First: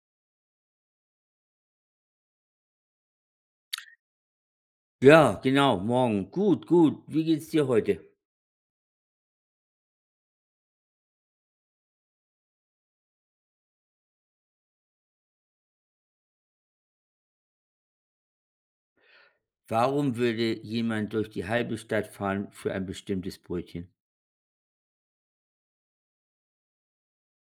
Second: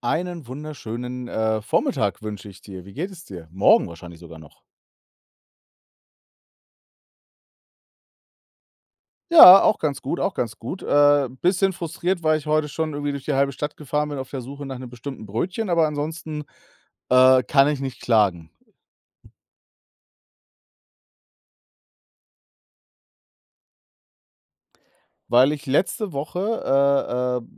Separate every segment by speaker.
Speaker 1: Einen wunderschönen, Vormittag wünsche ich dir. Wie geht es dir? Morgen wahrscheinlich sogar noch.
Speaker 2: Ja, genau, morgen. Gut, gut. Wie geht's dir heute?
Speaker 1: Ja, auch ganz gut, auch ganz gut. Bisschen frustriert, weil ich heute schon irgendwie durch die halbe Stadt gefahren bin auf der Suche nach einem bestimmten Brötchen, aber ansonsten, kann ich nicht klagen,
Speaker 2: Warum würde jemand durch die halbe Stadt fahren für ein bestimmtes Brötchen?
Speaker 1: weil ich letzte Woche,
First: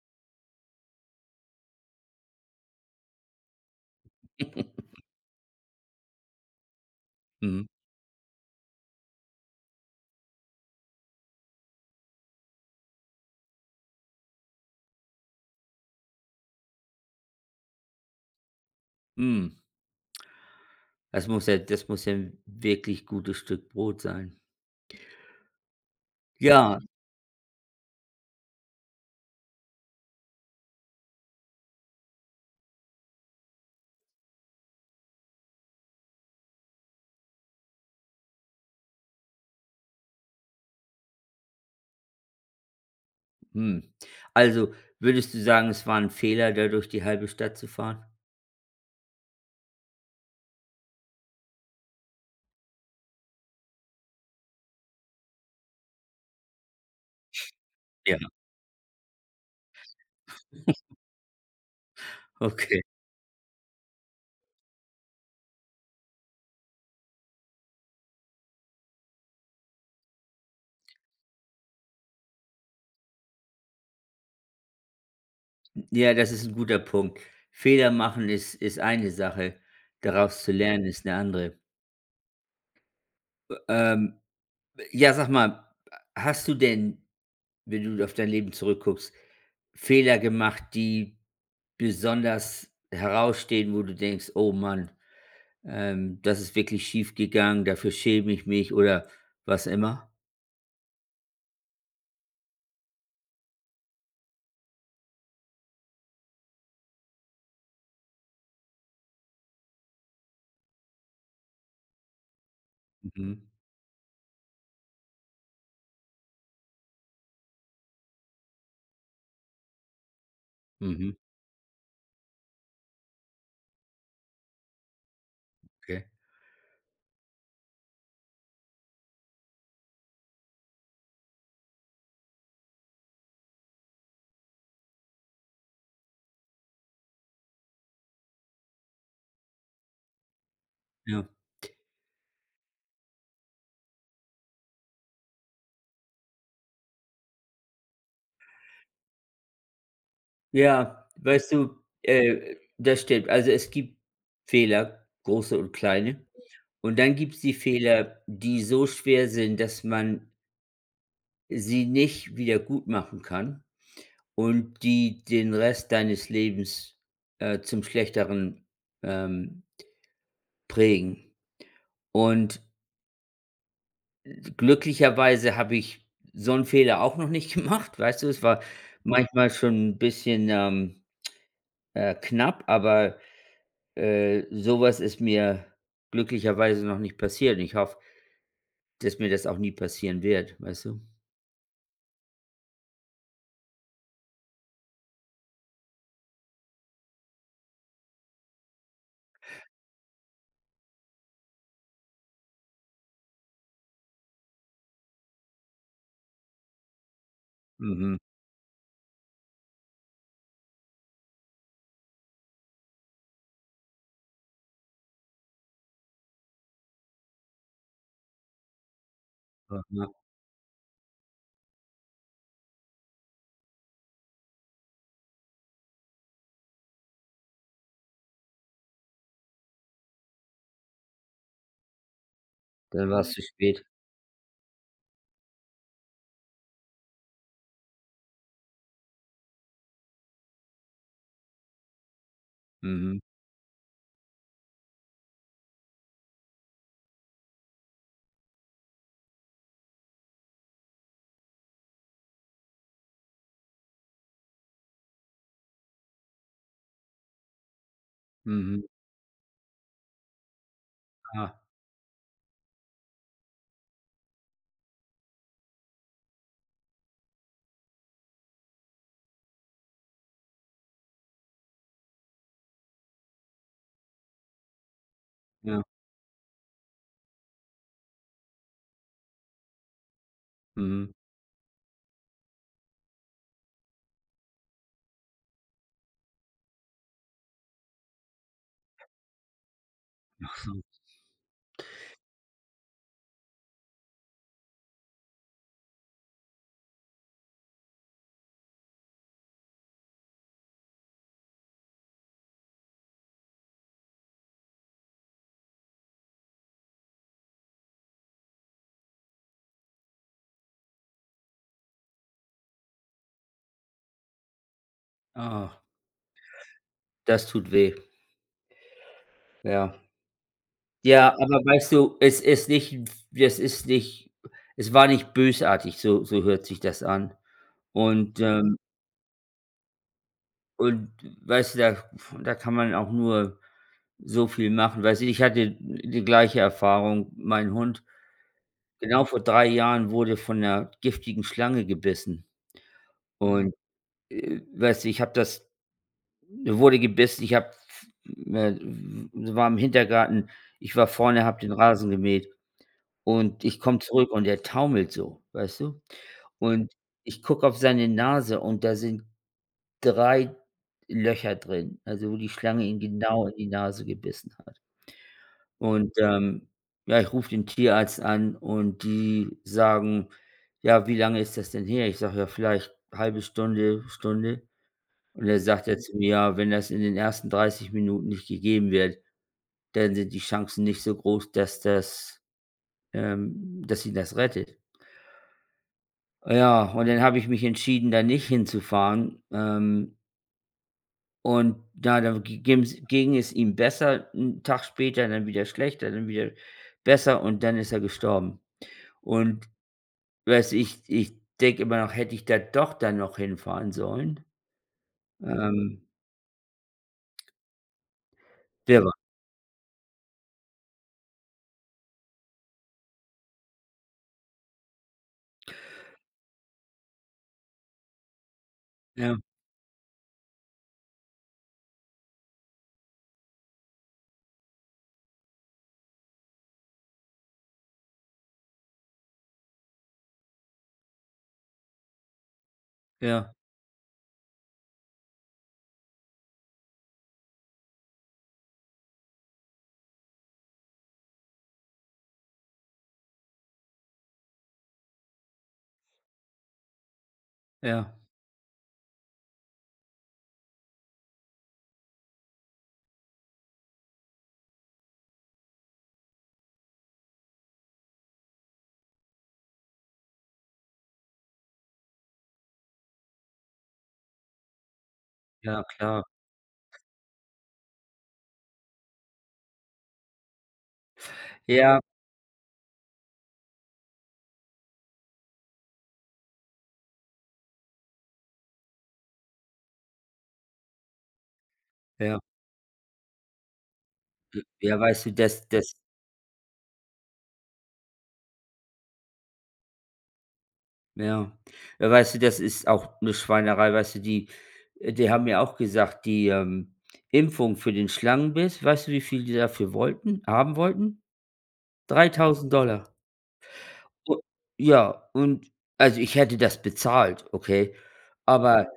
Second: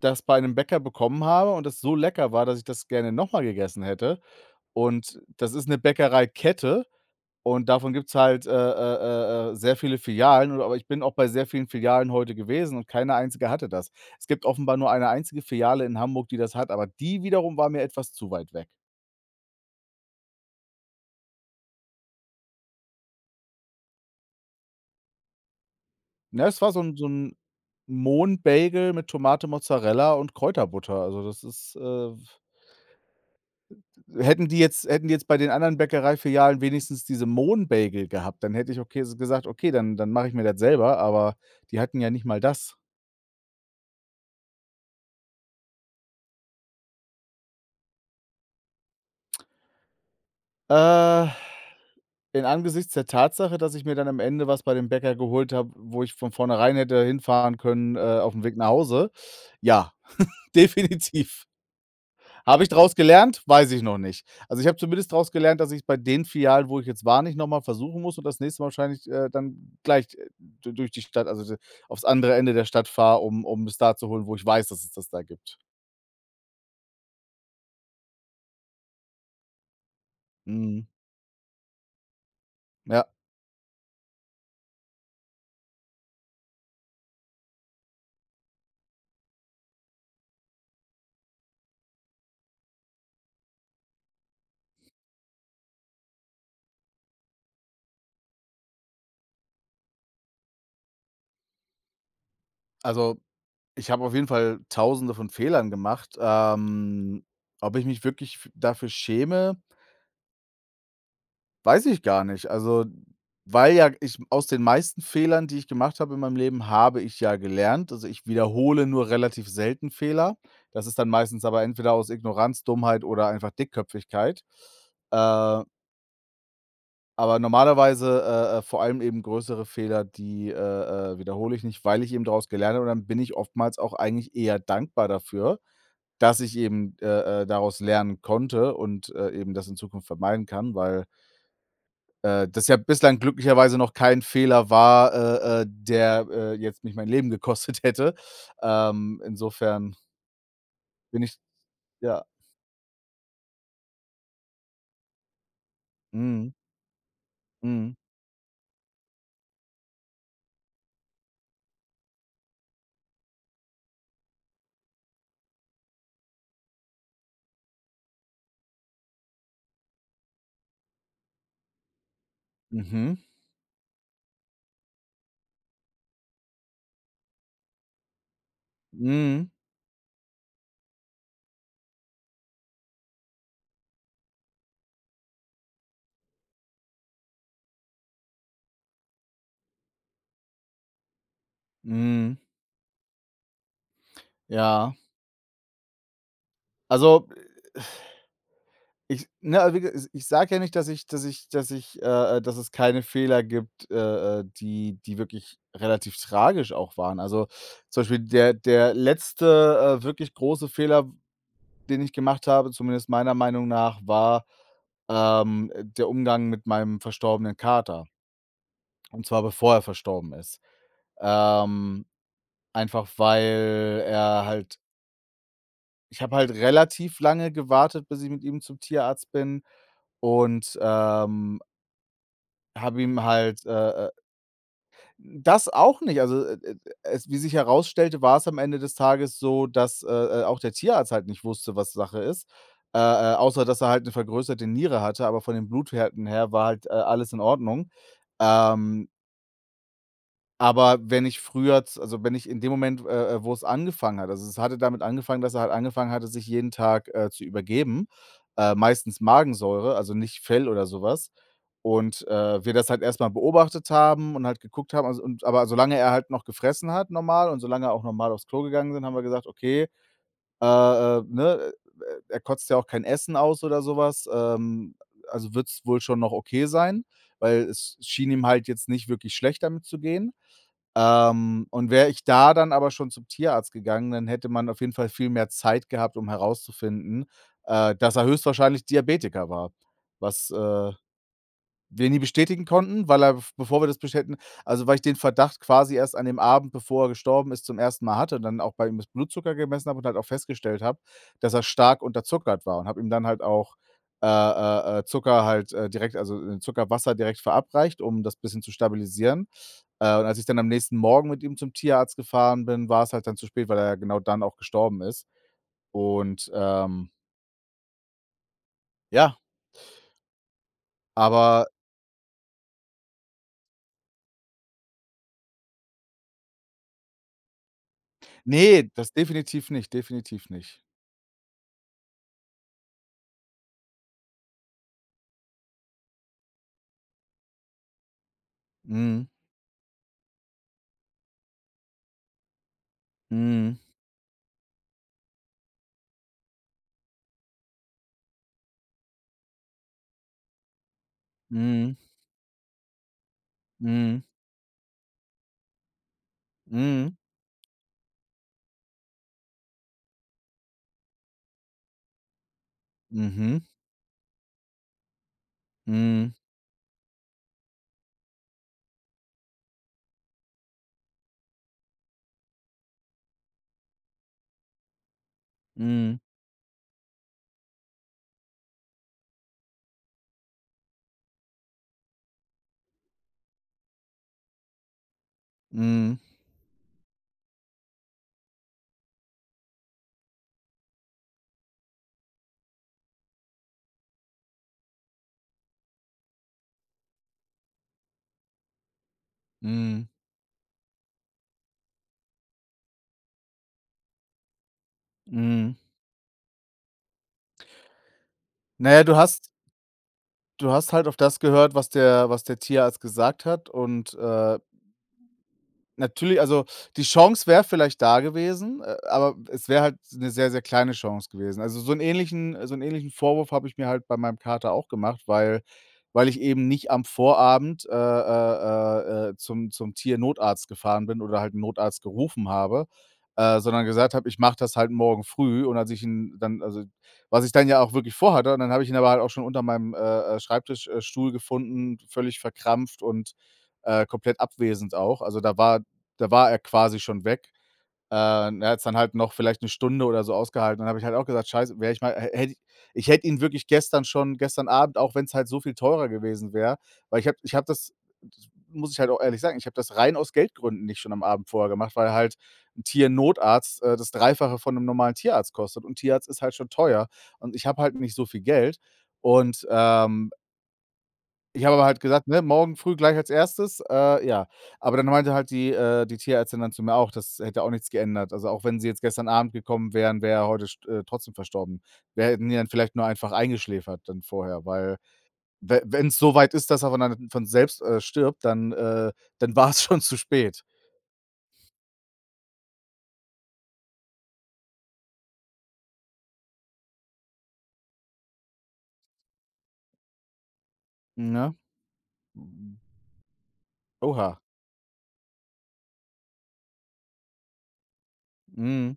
Speaker 1: das bei einem Bäcker bekommen habe und das so lecker war, dass ich das gerne noch mal gegessen hätte. Und das ist 'ne Bäckereikette.
Speaker 2: Mhm.
Speaker 1: Und davon gibt's halt, sehr viele Filialen, und aber ich bin auch bei sehr vielen Filialen heute gewesen und keine einzige hatte das. Es gibt offenbar nur eine einzige Filiale in Hamburg, die das hat, aber die wiederum war mir etwas zu weit weg.
Speaker 2: Mhm. Das muss ja 'n wirklich gutes Stück Brot sein.
Speaker 1: Ne, es war
Speaker 2: Ja,
Speaker 1: so ein so 'n Mohnbagel mit Tomate, Mozzarella und Kräuterbutter. Also, das ist, hätten die jetzt bei den anderen Bäckereifilialen wenigstens diese Mohnbagel gehabt, dann hätte ich okay gesagt: „Okay, dann mache ich mir das selber“, aber die hatten ja nicht mal das.
Speaker 2: mhm. Also, würdest du sagen, es war ein Fehler, da durch die halbe Stadt zu fahren?
Speaker 1: Äh In Angesichts der Tatsache, dass ich mir dann am Ende was bei dem Bäcker geholt habe, wo ich von vornherein hätte hinfahren können,
Speaker 2: Ja,
Speaker 1: auf dem Weg nach Hause. Ja, definitiv. Habe ich
Speaker 2: okay.
Speaker 1: daraus gelernt? Weiß ich noch nicht. Also, ich habe zumindest daraus gelernt, dass ich's bei den Filialen, wo ich jetzt war, nicht nochmal versuchen muss und das nächste Mal wahrscheinlich, dann gleich, du durch die Stadt, also, d aufs andere Ende der Stadt fahre, um es da zu holen, wo ich weiß, dass es das da gibt.
Speaker 2: Ja, das ist ein guter Punkt. Fehler machen ist eine Sache, daraus zu lernen
Speaker 1: Mhm.
Speaker 2: ist eine andere.
Speaker 1: Ja.
Speaker 2: Ähm, ja, sag mal, hast du denn, wenn du auf dein Leben zurückguckst, Fehler gemacht, die besonders herausstehen, wo du denkst: „Oh Mann, das ist wirklich schief gegangen, dafür schäme ich mich“, oder was immer?
Speaker 1: Also, ich habe auf jeden Fall Tausende von Fehlern gemacht. Ob ich mich wirklich f dafür schäme, weiß ich gar nicht. Also,
Speaker 2: Mhm,
Speaker 1: weil ja, ich aus den meisten Fehlern, die ich gemacht habe in meinem Leben, habe ich ja gelernt. Also, ich wiederhole nur relativ selten Fehler. Das ist dann
Speaker 2: mhm,
Speaker 1: meistens aber entweder aus Ignoranz, Dummheit oder einfach Dickköpfigkeit. Äh,
Speaker 2: okay,
Speaker 1: aber normalerweise, vor allem eben größere Fehler, die wiederhole ich nicht, weil ich eben daraus gelernt habe, und dann bin ich oftmals auch eigentlich eher dankbar dafür. Dass ich eben, daraus lernen konnte und, eben das in Zukunft vermeiden kann, weil,
Speaker 2: ja.
Speaker 1: das ja bislang glücklicherweise noch kein Fehler war, der, jetzt mich mein Leben gekostet hätte. Insofern
Speaker 2: Ja,
Speaker 1: bin ich,
Speaker 2: weißt du,
Speaker 1: ja,
Speaker 2: das stimmt. Also, es gibt Fehler, große und kleine.
Speaker 1: mhm,
Speaker 2: Und dann gibt's die
Speaker 1: mhm,
Speaker 2: Fehler, die so schwer sind, dass man sie nicht wieder gut machen kann und die den Rest deines Lebens, zum Schlechteren, ähm, prägen. Und
Speaker 1: mhm,
Speaker 2: glücklicherweise habe ich so einen Fehler auch noch nicht gemacht, weißt du? Es war Mhm. Manchmal
Speaker 1: mhm,
Speaker 2: schon ein bisschen, knapp, aber, so ist mir glücklicherweise noch nicht passiert und ich hoffe, dass mir das auch nie passieren wird, weißt du?
Speaker 1: mhm, ja. Also, also, wie ge ich sage ja nicht, dass ich, dass es keine Fehler gibt, die wirklich relativ tragisch auch waren. Also, zum
Speaker 2: Mhm.
Speaker 1: Beispiel der letzte, wirklich große Fehler, den ich gemacht habe, zumindest meiner Meinung nach, war, der Umgang mit meinem verstorbenen Kater, und zwar bevor er
Speaker 2: Aha.
Speaker 1: verstorben ist. Ähm, einfach weil er halt, ich habe halt relativ lange gewartet, bis ich mit ihm zum Tierarzt bin, und, habe
Speaker 2: Dann war
Speaker 1: ihm
Speaker 2: es zu
Speaker 1: halt,
Speaker 2: spät.
Speaker 1: das auch nicht. Also, es, wie sich herausstellte, war es am Ende des Tages so, dass, auch der Tierarzt halt nicht wusste, was Sache ist,
Speaker 2: Mhm.
Speaker 1: außer dass er halt eine vergrößerte Niere hatte, aber von den Blutwerten her war halt, alles in Ordnung. Ähm aber wenn ich früher z also, wenn ich in dem Moment, wo's angefangen hat, also, es hatte damit angefangen, dass er halt angefangen hatte, sich jeden Tag, zu übergeben,
Speaker 2: Mhm.
Speaker 1: meistens Magensäure, also nicht Fell oder sowas.
Speaker 2: Ah,
Speaker 1: Und, wir das halt erstmal beobachtet haben und halt geguckt haben, also, und aber solange er halt noch gefressen hat normal und solange er auch normal aufs Klo gegangen sind, haben wir gesagt: „Okay, ne, er kotzt ja auch kein Essen aus oder sowas, was, also wird's
Speaker 2: ja.
Speaker 1: wohl schon noch okay sein“, weil es schien ihm halt jetzt nicht wirklich schlecht damit zu gehen.
Speaker 2: Mhm.
Speaker 1: Und wäre ich da dann aber schon zum Tierarzt gegangen, dann hätte man auf jeden Fall viel mehr Zeit gehabt, um herauszufinden, dass er höchstwahrscheinlich Diabetiker war, was,
Speaker 2: Hm.
Speaker 1: wir nie bestätigen konnten, weil er, bevor wir das bestätigen, also weil ich den Verdacht quasi erst an dem Abend, bevor er gestorben ist, zum ersten Mal hatte und dann auch bei ihm das Blutzucker gemessen habe und halt auch festgestellt habe, dass er stark unterzuckert war, und habe ihm dann halt auch, Zucker halt, direkt, also, Zuckerwasser direkt verabreicht, um das bisschen zu stabilisieren. Und als ich dann am nächsten Morgen mit ihm zum Tierarzt gefahren bin, war es halt dann zu spät, weil er ja genau dann auch gestorben ist.
Speaker 2: Ah.
Speaker 1: Und,
Speaker 2: Das tut weh.
Speaker 1: ja,
Speaker 2: Ja. Ja, aber
Speaker 1: aber
Speaker 2: weißt du, es ist nicht das ist nicht es war nicht bösartig, so so hört sich das an. Und, ähm
Speaker 1: nee, das definitiv nicht, definitiv nicht.
Speaker 2: und weißt du, da kann man auch nur so viel machen. Weißt du, ich hatte die gleiche Erfahrung. Mein Hund genau
Speaker 1: Mhm.
Speaker 2: vor 3 Jahren wurde von einer giftigen Schlange gebissen. Und,
Speaker 1: Mhm,
Speaker 2: weißt du, ich habe das er wurde gebissen, ich habe äh, war im Hintergarten, ich war vorne, habe den
Speaker 1: mhm,
Speaker 2: Rasen gemäht. Und ich komme
Speaker 1: mhm,
Speaker 2: zurück und er taumelt so, weißt du? Und
Speaker 1: mhm,
Speaker 2: ich gucke auf seine Nase und da sind 3 Löcher drin, also wo die Schlange ihn genau in
Speaker 1: mhm,
Speaker 2: die Nase gebissen hat. Und,
Speaker 1: mhm,
Speaker 2: ja, ich rufe den Tierarzt an und die sagen: „Ja, wie lange ist das denn her?“ Ich sage: „Ja, vielleicht halbe Stunde, Stunde.“ Und er sagt er zu
Speaker 1: mhm,
Speaker 2: mir: „Ja, wenn das in den ersten 30 Minuten nicht gegeben wird, dann sind die Chancen nicht so groß, dass das dass ihn das rettet.“
Speaker 1: mhm,
Speaker 2: Ja, und dann habe ich mich entschieden, da nicht hinzufahren. Und da da gi gim's ging es ihm besser, 'n Tag später dann wieder schlechter, dann wieder besser und dann ist er gestorben. Und
Speaker 1: mhm,
Speaker 2: weiß ich ich denke immer noch, hätte ich da doch dann noch hinfahren sollen?
Speaker 1: mhm.
Speaker 2: Ähm,
Speaker 1: Na
Speaker 2: der
Speaker 1: ja,
Speaker 2: war
Speaker 1: du hast halt auf das gehört, was der Tierarzt gesagt hat, und, natürlich, also die Chance wäre vielleicht da gewesen, aber
Speaker 2: ja,
Speaker 1: es wäre halt eine sehr, sehr kleine Chance gewesen. Also, so einen ähnlichen Vorwurf habe ich mir halt bei meinem Kater auch gemacht, weil, ich eben nicht am Vorabend, zum Tiernotarzt gefahren bin oder halt 'n Notarzt gerufen habe,
Speaker 2: ja,
Speaker 1: sondern gesagt habe: „Ich mache das halt morgen früh.“ Und als ich ihn dann, also, was ich dann ja auch wirklich vorhatte, und dann habe ich ihn aber halt auch schon unter meinem, Schreibtisch gefunden, völlig verkrampft und, komplett abwesend auch. Also, da war er quasi schon weg.
Speaker 2: ja,
Speaker 1: Er hat's dann halt noch vielleicht eine Stunde oder so ausgehalten. Dann habe ich halt auch gesagt: „Scheiße, wäre ich mal hä hätte ich, ich hätte ihn wirklich gestern schon, gestern Abend, auch wenn es halt so viel teurer gewesen wäre, weil ich habe das, das muss ich halt auch ehrlich sagen, ich habe das rein aus Geldgründen nicht schon am Abend vorher gemacht, weil halt 'n Tiernotarzt, das Dreifache von einem normalen Tierarzt
Speaker 2: ja,
Speaker 1: kostet und
Speaker 2: klar.
Speaker 1: Tierarzt ist halt schon teuer und ich habe halt nicht so viel Geld und, ich habe aber
Speaker 2: Ja,
Speaker 1: halt gesagt, ne, morgen früh gleich als erstes, ja. Aber dann meinte halt die, die Tierärztin dann zu mir auch, das hätte auch nichts geändert. Also, auch wenn sie jetzt gestern Abend gekommen wären, wäre er heute st trotzdem verstorben. Wir
Speaker 2: ja.
Speaker 1: hätten ihn dann vielleicht nur einfach eingeschläfert dann vorher, weil
Speaker 2: Ja, weißt du, das
Speaker 1: wenn es so weit ist, dass er von dann von selbst, stirbt, dann, dann war es schon zu spät,
Speaker 2: Ja. Ja, weißt du, das ist auch eine Schweinerei, weißt du, die die haben mir auch gesagt, die, Impfung für den Schlangenbiss, weißt du, wie viel die dafür wollten haben wollten?
Speaker 1: ne?
Speaker 2: 3.000 U
Speaker 1: Oha.
Speaker 2: ja, und also, ich hätte das bezahlt, okay? Aber
Speaker 1: Mhm,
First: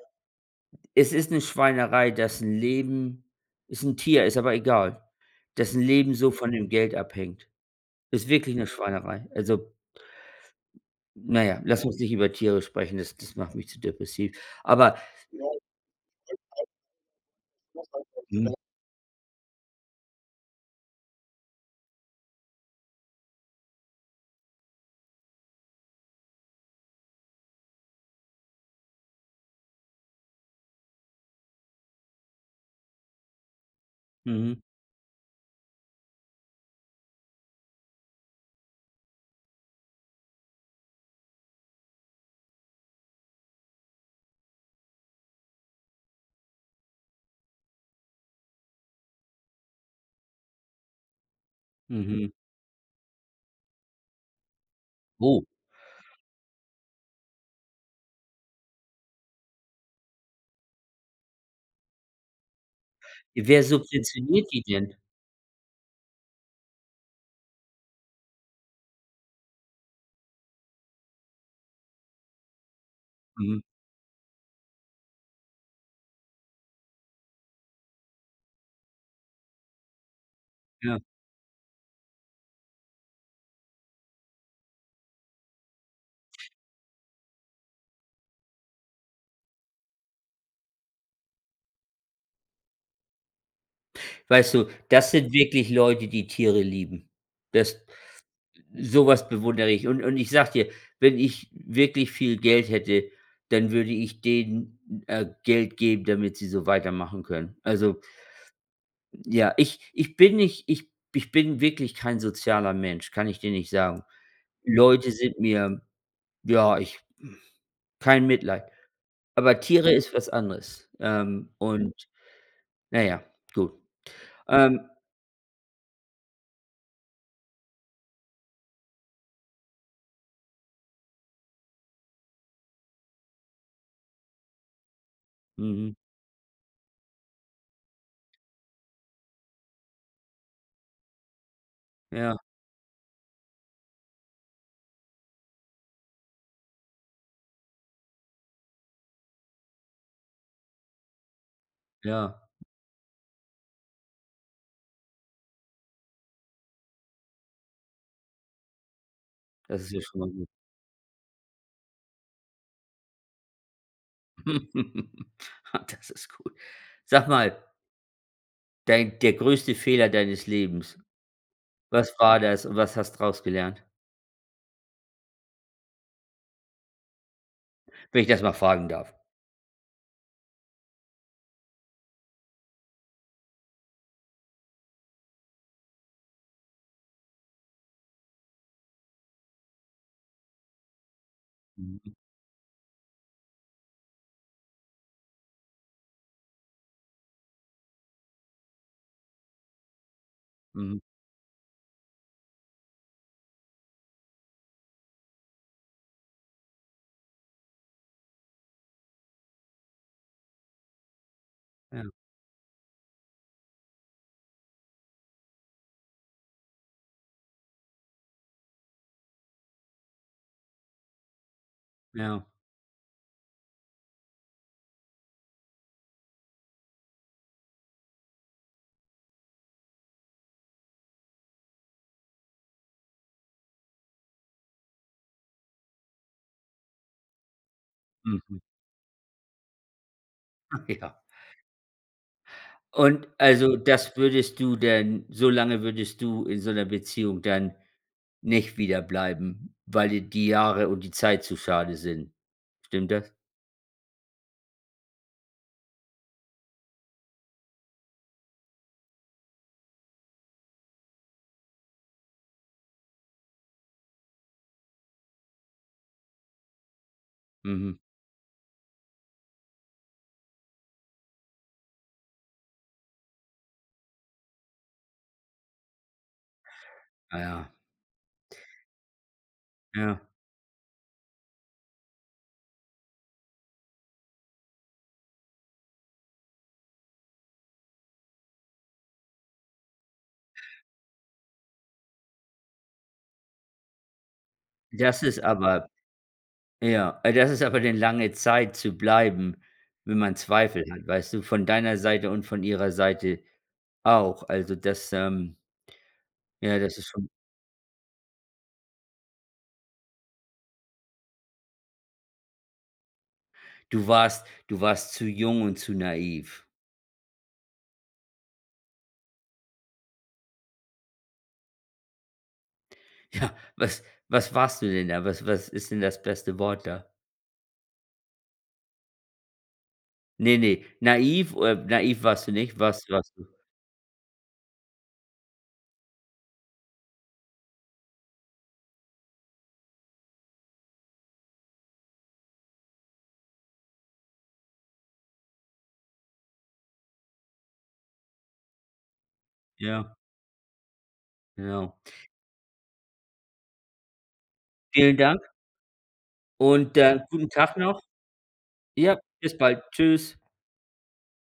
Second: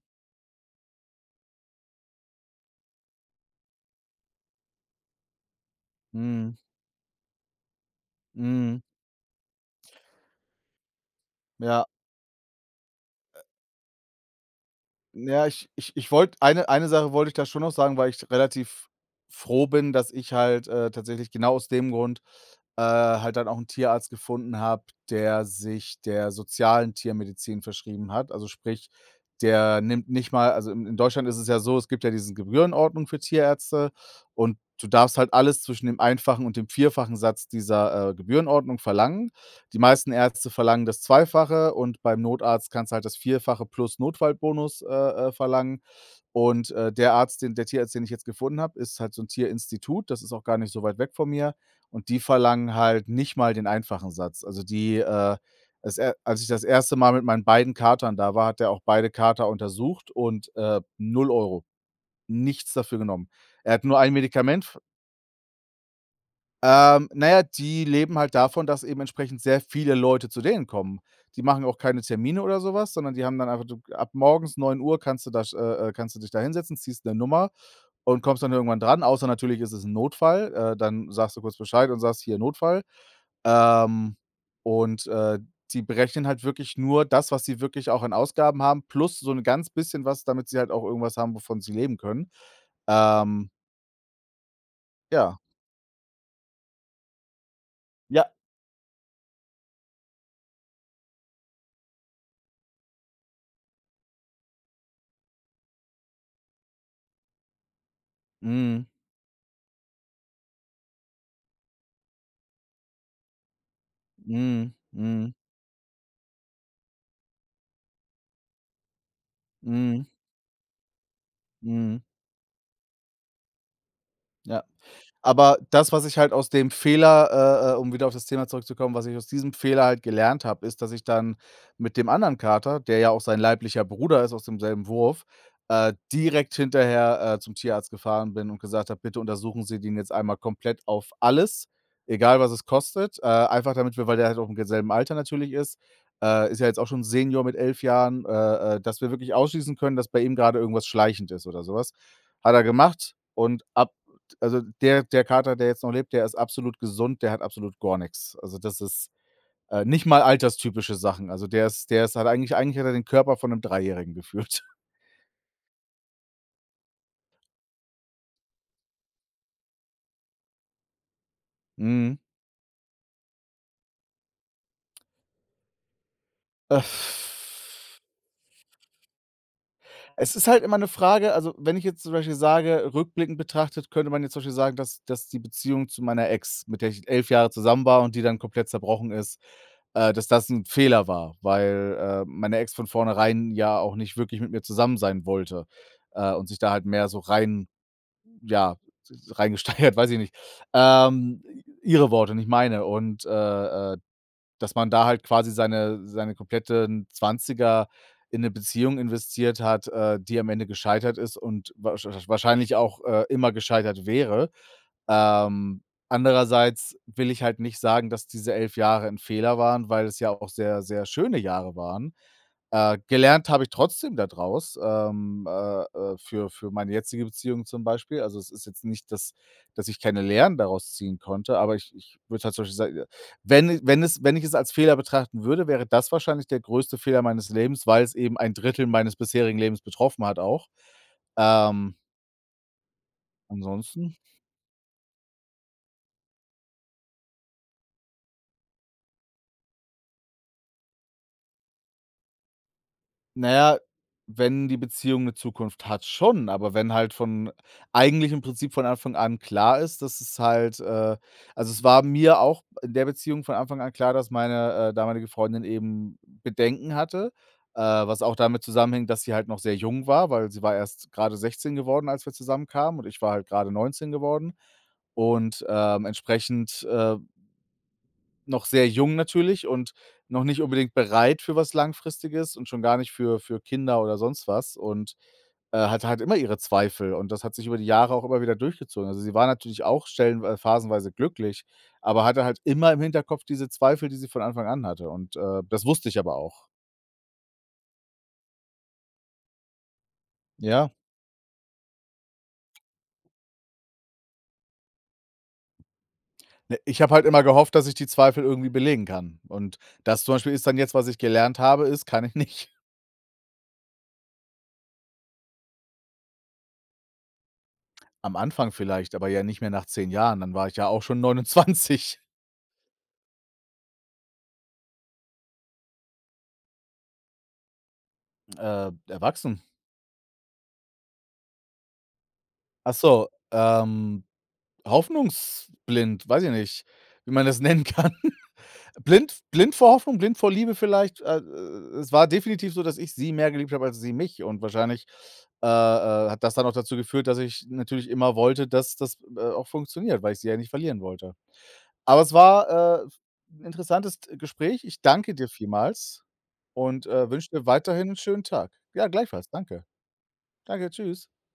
Speaker 2: es ist eine Schweinerei, dass 'n Leben ist ein Tier, ist aber egal, dass ein Leben so von
Speaker 1: mhm,
Speaker 2: dem Geld abhängt. Ist wirklich eine
Speaker 1: mhm.
Speaker 2: Schweinerei. Also, na ja, lass
Speaker 1: Ja.
Speaker 2: uns nicht über Tiere sprechen, das macht mich zu depressiv. Aber
Speaker 1: Ja, ich wollte eine Sache wollte ich da schon noch sagen, weil ich relativ froh bin, dass ich halt, tatsächlich genau aus dem Grund, halt dann auch einen Tierarzt gefunden habe, der sozialen Tiermedizin verschrieben hat. Also, sprich, der nimmt nicht mal, also, in Deutschland ist es ja so, es gibt ja diese Gebührenordnung für Tierärzte, und
Speaker 2: Mhm,
Speaker 1: du darfst halt alles zwischen dem einfachen und dem vierfachen Satz dieser, Gebührenordnung verlangen. Die meisten Ärzte verlangen das Zweifache und beim Notarzt kannst du halt das Vierfache plus Notfallbonus, verlangen. Und, der Tierarzt, den ich jetzt gefunden habe, ist halt so ein Tierinstitut, das ist auch gar nicht so weit weg von mir, und die
Speaker 2: mhm.
Speaker 1: verlangen halt nicht mal den einfachen Satz. Also, die,
Speaker 2: Oh,
Speaker 1: als er als ich das erste Mal mit meinen beiden Katern da war, hat er auch beide Kater untersucht und, 0 €, nichts dafür genommen.
Speaker 2: wer
Speaker 1: Er hat nur ein
Speaker 2: subventioniert die
Speaker 1: Medikament,
Speaker 2: denn?
Speaker 1: na ja, die leben halt davon, dass eben entsprechend sehr viele Leute zu denen kommen. Die machen auch keine Termine oder sowas, sondern die haben dann
Speaker 2: Mhm,
Speaker 1: einfach, du ab morgens 9 Uhr kannst du das, kannst du dich da hinsetzen, ziehst eine Nummer und kommst dann irgendwann dran, außer natürlich ist es ein Notfall,
Speaker 2: ja.
Speaker 1: dann sagst du kurz Bescheid und sagst: „Hier, Notfall.“ Ähm, und, die berechnen halt wirklich nur das, was sie wirklich auch an Ausgaben haben, plus so ein ganz bisschen was, damit sie halt auch irgendwas haben, wovon sie leben können. Ähm,
Speaker 2: Weißt du, das sind
Speaker 1: ja.
Speaker 2: wirklich Leute, die Tiere lieben. Das
Speaker 1: Ja.
Speaker 2: sowas was bewundere ich. Und ich sage dir, wenn ich wirklich viel Geld hätte, dann würde ich denen, Geld geben, damit sie so weitermachen können. Also,
Speaker 1: Mhm.
Speaker 2: ja, ich bin wirklich kein sozialer Mensch, kann ich dir nicht sagen.
Speaker 1: Mhm.
Speaker 2: Leute
Speaker 1: Mhm.
Speaker 2: sind mir ja, ich kein Mitleid. Aber Tiere
Speaker 1: Mhm,
Speaker 2: ist was anderes.
Speaker 1: mhm.
Speaker 2: Ja, ja, gut.
Speaker 1: Ja,
Speaker 2: Ähm,
Speaker 1: aber das, was ich halt aus dem Fehler, um wieder auf das Thema zurückzukommen, was ich aus diesem Fehler halt gelernt habe, ist, dass ich dann mit dem anderen Kater, der ja auch sein leiblicher Bruder ist aus demselben Wurf,
Speaker 2: mhm,
Speaker 1: direkt hinterher, zum Tierarzt gefahren bin und gesagt habe: „Bitte untersuchen Sie den jetzt einmal komplett auf alles,
Speaker 2: ja,
Speaker 1: egal was es kostet.“ Einfach damit wir, weil der halt auch im selben Alter natürlich ist, ist ja jetzt auch schon Senior mit 11 Jahren, dass wir wirklich ausschließen können, dass bei ihm gerade irgendwas schleichend ist oder sowas.
Speaker 2: ja,
Speaker 1: Hat er gemacht und ab, also, der Kater, der jetzt noch lebt, der ist absolut gesund, der hat absolut gar nichts. Also, das ist,
Speaker 2: das ist ja
Speaker 1: nicht
Speaker 2: schon
Speaker 1: mal
Speaker 2: mal gut.
Speaker 1: alterstypische Sachen. Also, der ist, hat eigentlich hat er den Körper von einem Dreijährigen gefühlt.
Speaker 2: Ah, das ist gut. Sag mal, dein der größte Fehler deines Lebens, was
Speaker 1: Mhm.
Speaker 2: war das und was hast du daraus gelernt?
Speaker 1: Äh,
Speaker 2: Wenn ich das mal fragen darf.
Speaker 1: Es ist halt immer eine Frage, also, wenn ich jetzt zum Beispiel sage, rückblickend betrachtet könnte man jetzt zum Beispiel sagen, dass die Beziehung zu meiner Ex, mit der ich 11 Jahre zusammen war und die dann komplett zerbrochen ist, dass das ein Fehler war, weil,
Speaker 2: Mhm,
Speaker 1: meine Ex von vornherein ja auch nicht wirklich mit mir zusammen sein wollte, und sich da halt mehr so rein, ja, reingesteigert, weiß ich nicht.
Speaker 2: mhm,
Speaker 1: Ähm, Ihre Worte, nicht meine und, äh dass man da halt quasi seine kompletten Zwanziger in eine Beziehung investiert hat, die am Ende gescheitert ist und
Speaker 2: ja,
Speaker 1: wahrscheinlich auch, immer gescheitert wäre. Ähm, Andererseits will ich halt nicht sagen, dass diese 11 Jahre ein Fehler waren, weil es ja auch sehr, sehr schöne Jahre waren.
Speaker 2: ja,
Speaker 1: Gelernt habe ich trotzdem daraus, für meine jetzige Beziehung zum Beispiel. Also, es ist jetzt nicht, dass ich keine Lehren daraus ziehen konnte, aber ich würde halt zum Beispiel sa, wenn ich es als Fehler betrachten würde, wäre das wahrscheinlich der größte Fehler meines Lebens, weil es eben ein
Speaker 2: mhm,
Speaker 1: Drittel meines bisherigen Lebens betroffen hat auch.
Speaker 2: ja.
Speaker 1: Ähm,
Speaker 2: Und also, das
Speaker 1: Ansonsten,
Speaker 2: würdest du denn so lange würdest du in so einer Beziehung dann nicht wieder bleiben, weil dir die Jahre und die Zeit zu schade sind. Stimmt das?
Speaker 1: na ja, wenn die Beziehung eine Zukunft hat, schon, aber wenn halt von, eigentlich im Prinzip von Anfang an klar ist, dass es halt, also, es war mir auch in der Beziehung von Anfang an klar, dass meine, damalige Freundin eben Bedenken hatte,
Speaker 2: Mhm.
Speaker 1: was auch damit zusammenhängt, dass sie halt noch sehr jung war, weil sie war erst gerade 16 geworden, als wir zusammenkamen und ich war halt grade 19 geworden und, entsprechend,
Speaker 2: Ah ja,
Speaker 1: noch sehr jung natürlich und
Speaker 2: ja.
Speaker 1: noch nicht unbedingt bereit für was Langfristiges und schon gar nicht für Kinder oder sonst was und, hatte halt immer ihre Zweifel und das hat sich über die Jahre auch immer wieder durchgezogen. Also, sie war natürlich auch stellen, phasenweise glücklich, aber hatte halt immer im Hinterkopf diese Zweifel, die sie von Anfang an hatte
Speaker 2: Das
Speaker 1: und,
Speaker 2: ist
Speaker 1: das
Speaker 2: aber
Speaker 1: wusste ich aber auch.
Speaker 2: ja, das ist aber dann lange Zeit zu bleiben, wenn man Zweifel
Speaker 1: Ja,
Speaker 2: hat, weißt du, von deiner Seite und von ihrer Seite auch. Also, das, ja,
Speaker 1: ne,
Speaker 2: das
Speaker 1: ich
Speaker 2: ist
Speaker 1: habe halt
Speaker 2: schon
Speaker 1: immer gehofft, dass ich die Zweifel irgendwie belegen kann und das zum Beispiel ist dann jetzt, was ich gelernt habe, ist, kann ich nicht.
Speaker 2: du warst zu jung und zu naiv.
Speaker 1: Am Anfang vielleicht, aber ja nicht mehr nach 10 Jahren, dann war ich ja auch schon 29.
Speaker 2: Ja, was was warst du denn da? Was ist denn das beste Wort da?
Speaker 1: Erwachsen.
Speaker 2: Ne, ne, naiv warst du nicht.
Speaker 1: Ach
Speaker 2: Was
Speaker 1: so,
Speaker 2: warst du?
Speaker 1: hoffnungsblind, weiß ich nicht, wie man das nennen kann. Blind vor Hoffnung, blind vor Liebe vielleicht. Es war definitiv so, dass ich sie mehr geliebt habe als sie mich und wahrscheinlich, hat das dann auch dazu geführt, dass ich natürlich immer wollte, dass das, auch
Speaker 2: Ja,
Speaker 1: funktioniert, weil ich sie ja nicht verlieren wollte.
Speaker 2: genau.
Speaker 1: Aber es war, 'n interessantes Gespräch. Ich
Speaker 2: Vielen
Speaker 1: danke
Speaker 2: Dank
Speaker 1: dir vielmals
Speaker 2: und,
Speaker 1: und,
Speaker 2: guten
Speaker 1: wünsche dir
Speaker 2: Tag noch.
Speaker 1: weiterhin einen schönen Tag. Ja,
Speaker 2: Ja,
Speaker 1: gleichfalls.
Speaker 2: bis bald.
Speaker 1: Danke.
Speaker 2: Tschüss.
Speaker 1: Danke, tschüss.